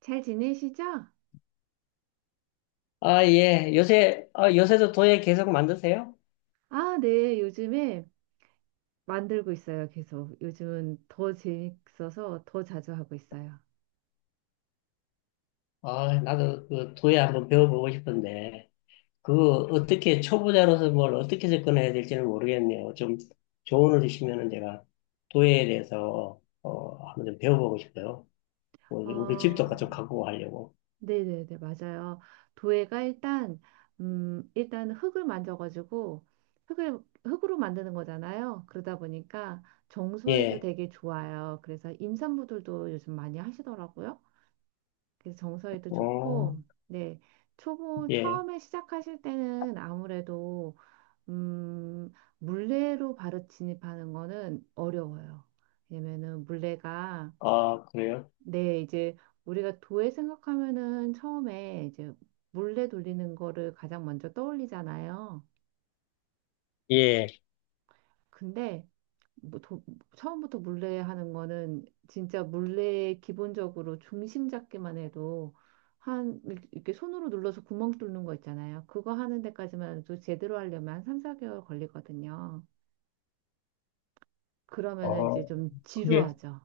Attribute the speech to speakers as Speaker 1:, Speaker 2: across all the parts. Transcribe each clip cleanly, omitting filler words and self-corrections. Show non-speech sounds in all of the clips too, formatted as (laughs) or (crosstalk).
Speaker 1: 잘 지내시죠?
Speaker 2: 아, 예. 요새도 도예 계속 만드세요?
Speaker 1: 아, 네. 요즘에 만들고 있어요. 계속. 요즘은 더 재밌어서 더 자주 하고 있어요.
Speaker 2: 아, 나도 그 도예 한번 배워보고 싶은데, 그거 어떻게, 초보자로서 뭘 어떻게 접근해야 될지는 모르겠네요. 좀 조언을 주시면은 제가 도예에 대해서, 한번 좀 배워보고 싶어요. 우리 집도 같이
Speaker 1: 아,
Speaker 2: 갖고 가려고.
Speaker 1: 네네네. 맞아요. 도예가 일단 흙을 만져가지고, 흙을, 흙으로 만드는 거잖아요. 그러다 보니까 정서에도
Speaker 2: 예.
Speaker 1: 되게 좋아요. 그래서 임산부들도 요즘 많이 하시더라고요. 그래서 정서에도
Speaker 2: 어,
Speaker 1: 좋고, 네.
Speaker 2: 예.
Speaker 1: 처음에 시작하실 때는 아무래도 음, 물레로 바로 진입하는 거는 어려워요. 왜냐면은 물레가.
Speaker 2: 아, 그래요?
Speaker 1: 네, 이제 우리가 도에 생각하면은 처음에 이제 물레 돌리는 거를 가장 먼저 떠올리잖아요.
Speaker 2: 예.
Speaker 1: 근데 뭐 처음부터 물레 하는 거는 진짜 물레 기본적으로 중심 잡기만 해도 한 이렇게 이렇게 손으로 눌러서 구멍 뚫는 거 있잖아요. 그거 하는 데까지만 해도 제대로 하려면 한 3, 4개월 걸리거든요. 그러면은 이제
Speaker 2: 어,
Speaker 1: 좀
Speaker 2: 그게,
Speaker 1: 지루하죠.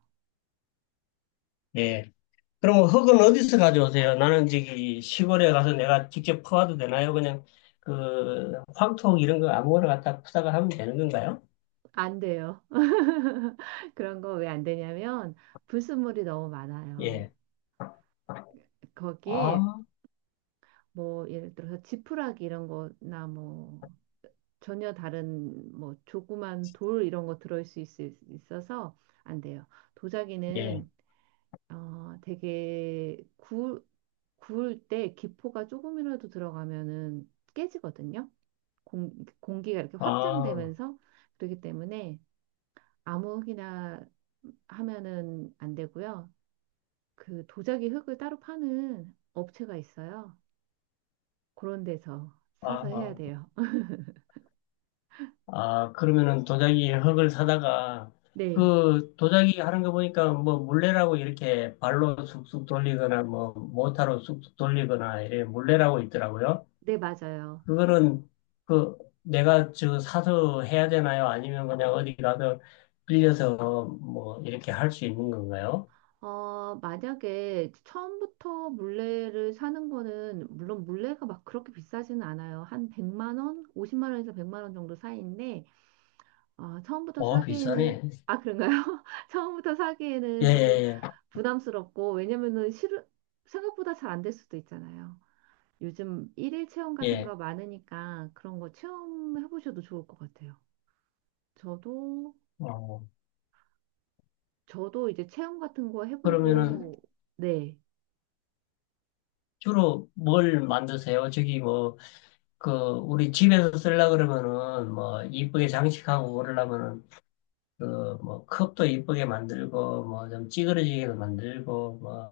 Speaker 2: 예. 그럼 흙은 어디서 가져오세요? 나는 저기 시골에 가서 내가 직접 퍼와도 되나요? 그냥 그 황토 이런 거 아무거나 갖다 푸다가 하면 되는 건가요?
Speaker 1: 안 돼요. (laughs) 그런 거 왜 안 되냐면 불순물이 너무 많아요.
Speaker 2: 예.
Speaker 1: 거기에
Speaker 2: 아,
Speaker 1: 뭐 예를 들어서 지푸라기 이런 거나 뭐 전혀 다른 뭐 조그만 돌 이런 거 들어올 수 있어서 안 돼요.
Speaker 2: 예.
Speaker 1: 도자기는 되게 구울 때 기포가 조금이라도 들어가면은 깨지거든요. 공, 공기가 이렇게
Speaker 2: 아,
Speaker 1: 확장되면서 그렇기 때문에 아무거나 하면은 안 되고요. 그 도자기 흙을 따로 파는 업체가 있어요. 그런 데서
Speaker 2: 아,
Speaker 1: 사서 해야
Speaker 2: 아.
Speaker 1: 돼요. (laughs)
Speaker 2: 아, 그러면은 도자기 흙을 사다가
Speaker 1: 네,
Speaker 2: 그 도자기 하는 거 보니까 뭐 물레라고 이렇게 발로 쑥쑥 돌리거나 뭐 모타로 쑥쑥 돌리거나 이래 물레라고 있더라고요.
Speaker 1: 네, 맞아요.
Speaker 2: 그거는 그 내가 저 사서 해야 되나요? 아니면 그냥 어디 가서 빌려서 뭐 이렇게 할 수 있는 건가요?
Speaker 1: 만약에 처음부터 물레를 사는 거는, 물론 물레가 막 그렇게 비싸지는 않아요. 한 100만 원? 50만 원에서 100만 원 정도 사이인데, 처음부터
Speaker 2: 어,
Speaker 1: 사기에는,
Speaker 2: 비싸네.
Speaker 1: 아, 그런가요? (laughs) 처음부터
Speaker 2: 예,
Speaker 1: 사기에는 좀
Speaker 2: 예,
Speaker 1: 부담스럽고, 왜냐면은 생각보다 잘 안될 수도 있잖아요. 요즘 일일 체험
Speaker 2: 예.
Speaker 1: 같은
Speaker 2: 예.
Speaker 1: 거 많으니까 그런 거 체험해 보셔도 좋을 것 같아요. 저도
Speaker 2: 어,
Speaker 1: 저도 이제 체험 같은 거
Speaker 2: 그러면은
Speaker 1: 해보고 네.
Speaker 2: 주로 뭘 만드세요? 저기 뭐 그 우리 집에서 쓰려고 그러면은 뭐 이쁘게 장식하고 그러려면은 그, 뭐, 컵도 이쁘게 만들고, 뭐, 좀 찌그러지게도 만들고, 뭐,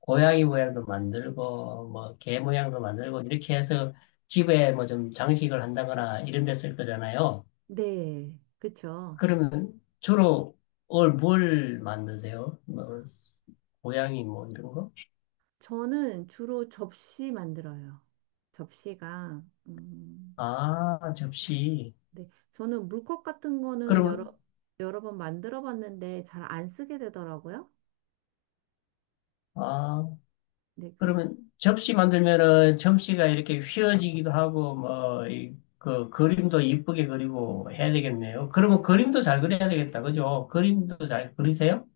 Speaker 2: 고양이 모양도 만들고, 뭐, 개 모양도 만들고, 이렇게 해서 집에 뭐 좀 장식을 한다거나 이런 데 쓸 거잖아요.
Speaker 1: 네. 그쵸.
Speaker 2: 그러면 주로 뭘 만드세요? 뭐, 고양이 뭐 이런 거?
Speaker 1: 저는 주로 접시 만들어요. 접시가 음,
Speaker 2: 아, 접시.
Speaker 1: 네. 저는 물컵 같은 거는 여러
Speaker 2: 그러면,
Speaker 1: 여러 번 만들어 봤는데 잘 안 쓰게 되더라고요.
Speaker 2: 아,
Speaker 1: 네. 그래서
Speaker 2: 그러면 접시 만들면은 접시가 이렇게 휘어지기도 하고 뭐 이 그 그림도 이쁘게 그리고 해야 되겠네요. 그러면 그림도 잘 그려야 되겠다. 그죠? 그림도 잘 그리세요?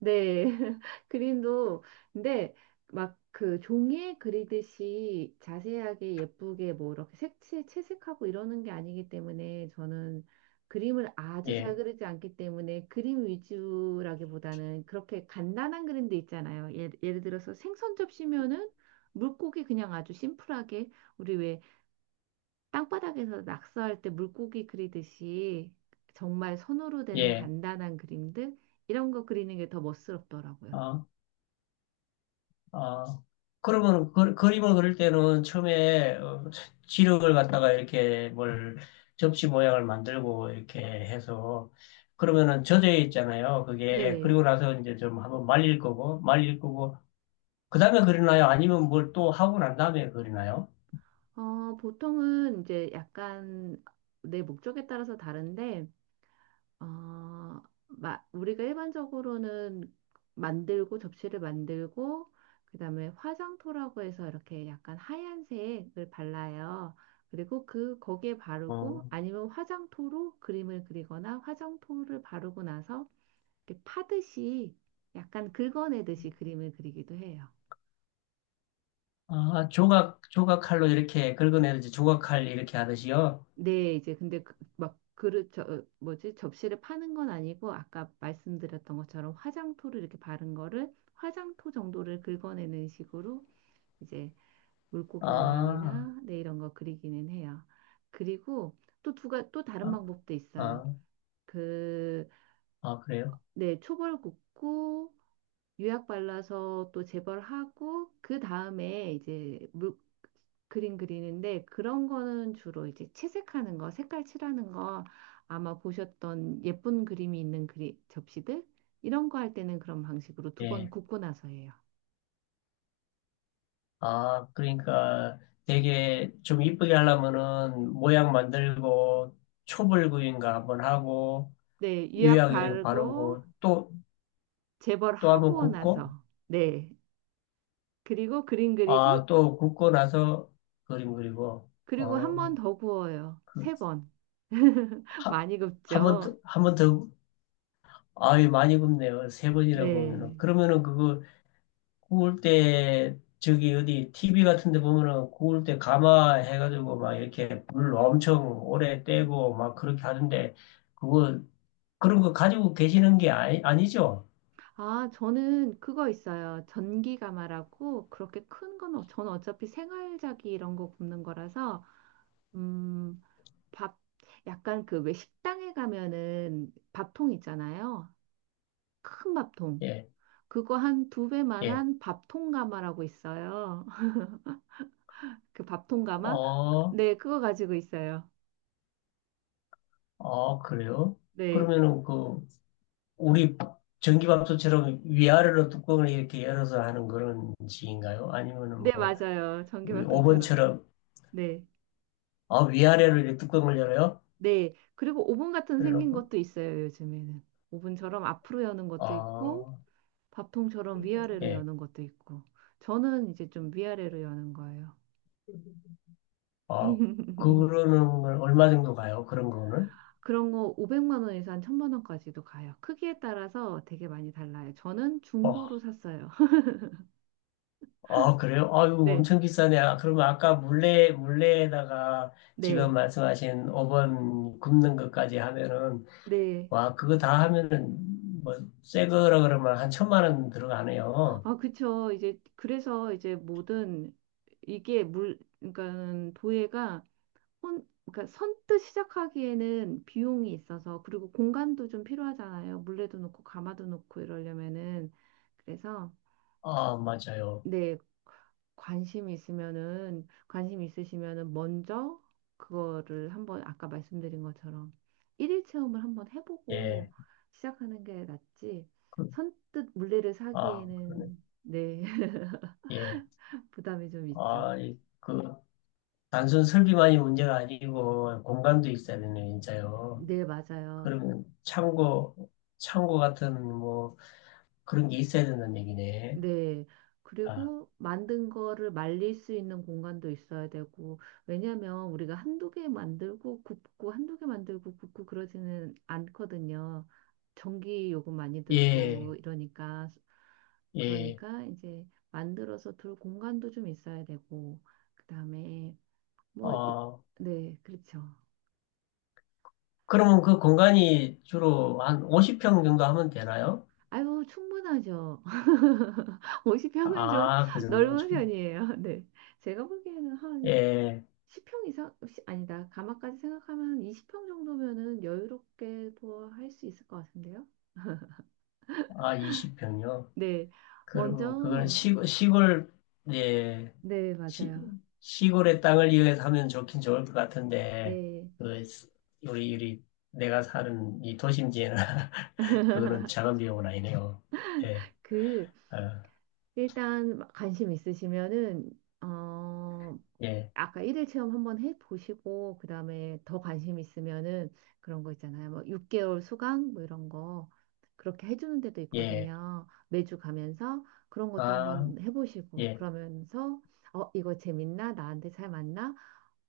Speaker 1: 네, (laughs) 그림도, 근데 막 그 종이에 그리듯이 자세하게 예쁘게 뭐 이렇게 색채 채색하고 이러는 게 아니기 때문에 저는 그림을 아주 잘
Speaker 2: 예.
Speaker 1: 그리지 않기 때문에 그림 위주라기보다는 그렇게 간단한 그림도 있잖아요. 예를 들어서 생선 접시면은 물고기 그냥 아주 심플하게 우리 왜 땅바닥에서 낙서할 때 물고기 그리듯이 정말 손으로 되는
Speaker 2: 예.
Speaker 1: 간단한 그림들 이런 거 그리는 게 더 멋스럽더라고요.
Speaker 2: 어, 어. 그러면 그림을 그릴 때는 처음에 지력을 갖다가 이렇게 뭘 접시 모양을 만들고 이렇게 해서 그러면은 젖어 있잖아요. 그게
Speaker 1: 네.
Speaker 2: 그리고 나서 이제 좀 한번 말릴 거고 그다음에 그리나요? 아니면 뭘 또 하고 난 다음에 그리나요?
Speaker 1: 보통은 이제 약간 내 목적에 따라서 다른데 어, 우리가 일반적으로는 만들고 접시를 만들고 그다음에 화장토라고 해서 이렇게 약간 하얀색을 발라요. 그리고 그 거기에 바르고
Speaker 2: 어.
Speaker 1: 아니면 화장토로 그림을 그리거나 화장토를 바르고 나서 이렇게 파듯이 약간 긁어내듯이 그림을 그리기도 해요.
Speaker 2: 아, 조각칼로 이렇게 긁어내듯이 조각칼 이렇게 하듯이요?
Speaker 1: 네, 이제 근데 막 그릇 뭐지 접시를 파는 건 아니고 아까 말씀드렸던 것처럼 화장토를 이렇게 바른 거를 화장토 정도를 긁어내는 식으로 이제 물고기
Speaker 2: 아,
Speaker 1: 모양이나 네 이런 거 그리기는 해요. 그리고 또 두가 또 다른
Speaker 2: 아,
Speaker 1: 방법도 있어요.
Speaker 2: 아,
Speaker 1: 그
Speaker 2: 아, 그래요?
Speaker 1: 네 초벌 굽고 유약 발라서 또 재벌하고 그 다음에 이제 물 그림 그리는데 그런 거는 주로 이제 채색하는 거, 색깔 칠하는 거 아마 보셨던 예쁜 그림이 있는 그리 접시들 이런 거 할 때는 그런 방식으로 두 번
Speaker 2: 예.
Speaker 1: 굽고 나서 해요.
Speaker 2: 아, 그러니까 되게 좀 이쁘게 하려면은 모양 만들고 초벌 구인가 한번 하고
Speaker 1: 네, 유약
Speaker 2: 유약 이렇게
Speaker 1: 바르고
Speaker 2: 바르고 또, 또 한번
Speaker 1: 재벌하고
Speaker 2: 굽고
Speaker 1: 나서 네. 그리고 그림
Speaker 2: 아,
Speaker 1: 그리고
Speaker 2: 또 굽고 나서 그림 그리고
Speaker 1: 그리고 한 번
Speaker 2: 어,
Speaker 1: 더 구워요.
Speaker 2: 그,
Speaker 1: 세 번. (laughs)
Speaker 2: 하,
Speaker 1: 많이
Speaker 2: 한번 더,
Speaker 1: 굽죠.
Speaker 2: 한번 더 아유, 많이 굽네요. 세 번이나
Speaker 1: 네.
Speaker 2: 구우면은. 그러면은 그거 구울 때, 저기 어디 TV 같은 데 보면은 구울 때 가마 해가지고 막 이렇게 물 엄청 오래 떼고 막 그렇게 하던데, 그거, 그런 거 가지고 계시는 게 아니, 아니죠?
Speaker 1: 아, 저는 그거 있어요. 전기가마라고 그렇게 큰 건, 저는 어차피 생활자기 이런 거 굽는 거라서, 음, 밥, 약간 그 왜 식당에 가면은 밥통 있잖아요. 큰 밥통.
Speaker 2: 예,
Speaker 1: 그거 한 두
Speaker 2: 예.
Speaker 1: 배만한 밥통 가마라고 있어요. (laughs) 그 밥통 가마?
Speaker 2: 어,
Speaker 1: 네, 그거 가지고 있어요.
Speaker 2: 아 그래요?
Speaker 1: 네.
Speaker 2: 그러면은 그, 우리 전기밥솥처럼 위아래로 뚜껑을 이렇게 열어서 하는 그런 식인가요? 아니면은
Speaker 1: 네,
Speaker 2: 뭐,
Speaker 1: 맞아요.
Speaker 2: 우리
Speaker 1: 전기밥통처럼.
Speaker 2: 오븐처럼,
Speaker 1: 네.
Speaker 2: 아, 위아래로 이렇게 뚜껑을 열어요?
Speaker 1: 네. 그리고 오븐 같은 생긴
Speaker 2: 그래놓고
Speaker 1: 것도 있어요, 요즘에는. 오븐처럼 앞으로 여는 것도 있고,
Speaker 2: 아,
Speaker 1: 밥통처럼 위아래로
Speaker 2: 예.
Speaker 1: 여는 것도 있고. 저는 이제 좀 위아래로 여는 거예요.
Speaker 2: 아,
Speaker 1: (laughs)
Speaker 2: 그러는 걸 얼마 정도 가요? 그런 거는?
Speaker 1: 그런 거 500만 원에서 한 1000만 원까지도 가요. 크기에 따라서 되게 많이 달라요. 저는
Speaker 2: 어,
Speaker 1: 중고로 샀어요. (laughs)
Speaker 2: 아, 그래요? 아유,
Speaker 1: 네,
Speaker 2: 엄청 비싸네. 아, 그러면 아까 물레에다가 지금
Speaker 1: 네,
Speaker 2: 말씀하신 5번 굽는 것까지 하면은,
Speaker 1: 네.
Speaker 2: 와, 그거 다 하면은, 뭐, 새 거라 그러면 한 1,000만 원 들어가네요.
Speaker 1: 아, 그쵸. 이제 그래서 이제 모든 이게 그러니까는 도예가 그러니까 선뜻 시작하기에는 비용이 있어서 그리고 공간도 좀 필요하잖아요. 물레도 놓고 가마도 놓고 이러려면은 그래서
Speaker 2: 아, 맞아요.
Speaker 1: 네, 관심 있으시면은 먼저 그거를 한번 아까 말씀드린 것처럼 일일 체험을 한번
Speaker 2: 예.
Speaker 1: 해보고 시작하는 게 낫지,
Speaker 2: 그,
Speaker 1: 선뜻 물레를
Speaker 2: 아, 그러네.
Speaker 1: 사기에는, 네, (laughs)
Speaker 2: 예.
Speaker 1: 부담이 좀 있죠.
Speaker 2: 아, 단순 설비만이 문제가 아니고, 공간도 있어야 되네, 진짜요.
Speaker 1: 네,
Speaker 2: 그
Speaker 1: 맞아요.
Speaker 2: 러면 창고 같은 뭐 그런 게 있어야 된다는 얘기네.
Speaker 1: 네.
Speaker 2: 아,
Speaker 1: 그리고 만든 거를 말릴 수 있는 공간도 있어야 되고, 왜냐면 우리가 한두 개 만들고 굽고, 한두 개 만들고 굽고 그러지는 않거든요. 전기 요금 많이 들고
Speaker 2: 예,
Speaker 1: 이러니까,
Speaker 2: 예.
Speaker 1: 그러니까 이제 만들어서 둘 공간도 좀 있어야 되고, 그 다음에 뭐,
Speaker 2: 어,
Speaker 1: 네, 그렇죠.
Speaker 2: 그러면 그 공간이 주로 한 50평 정도 하면 되나요?
Speaker 1: 아유, 충분하죠. (laughs) 50평은 좀
Speaker 2: 아, 그
Speaker 1: (laughs)
Speaker 2: 정도면
Speaker 1: 넓은
Speaker 2: 좀,
Speaker 1: 편이에요. 네. 제가 보기에는 한
Speaker 2: 예.
Speaker 1: 10평 이상, 아니다. 가마까지 생각하면 20평 정도면은 여유롭게도 할 수 있을 것 같은데요.
Speaker 2: 아, 20평요.
Speaker 1: 네. 먼저,
Speaker 2: 그러면 그건 시골, 예.
Speaker 1: 네,
Speaker 2: 시,
Speaker 1: 맞아요.
Speaker 2: 시골의 땅을 이용해서 하면 좋긴 좋을 것 같은데,
Speaker 1: 네.
Speaker 2: 그, 우리, 우리, 내가 사는 이 도심지에는 (laughs) 그거는 작은 비용은 아니네요. 예.
Speaker 1: 그,
Speaker 2: 아,
Speaker 1: 일단 관심 있으시면은, 어,
Speaker 2: 예,
Speaker 1: 아까 일일 체험 한번 해보시고 그다음에 더 관심 있으면은 그런 거 있잖아요. 뭐 6개월 수강 뭐 이런 거 그렇게 해주는 데도
Speaker 2: 예,
Speaker 1: 있거든요. 매주 가면서 그런 것도
Speaker 2: 아,
Speaker 1: 한번 해보시고
Speaker 2: 예,
Speaker 1: 그러면서 이거 재밌나? 나한테 잘 맞나?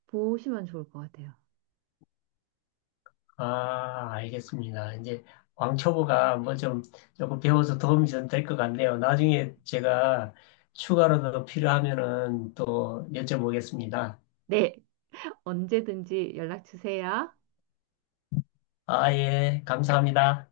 Speaker 1: 보시면 좋을 것 같아요.
Speaker 2: 아, 알겠습니다. 이제 왕초보가 뭐 좀 조금 배워서 도움이 좀 될 것 같네요. 나중에 제가 추가로 더 필요하면은 또 여쭤보겠습니다.
Speaker 1: 네, 언제든지 연락 주세요.
Speaker 2: 아, 예, 감사합니다.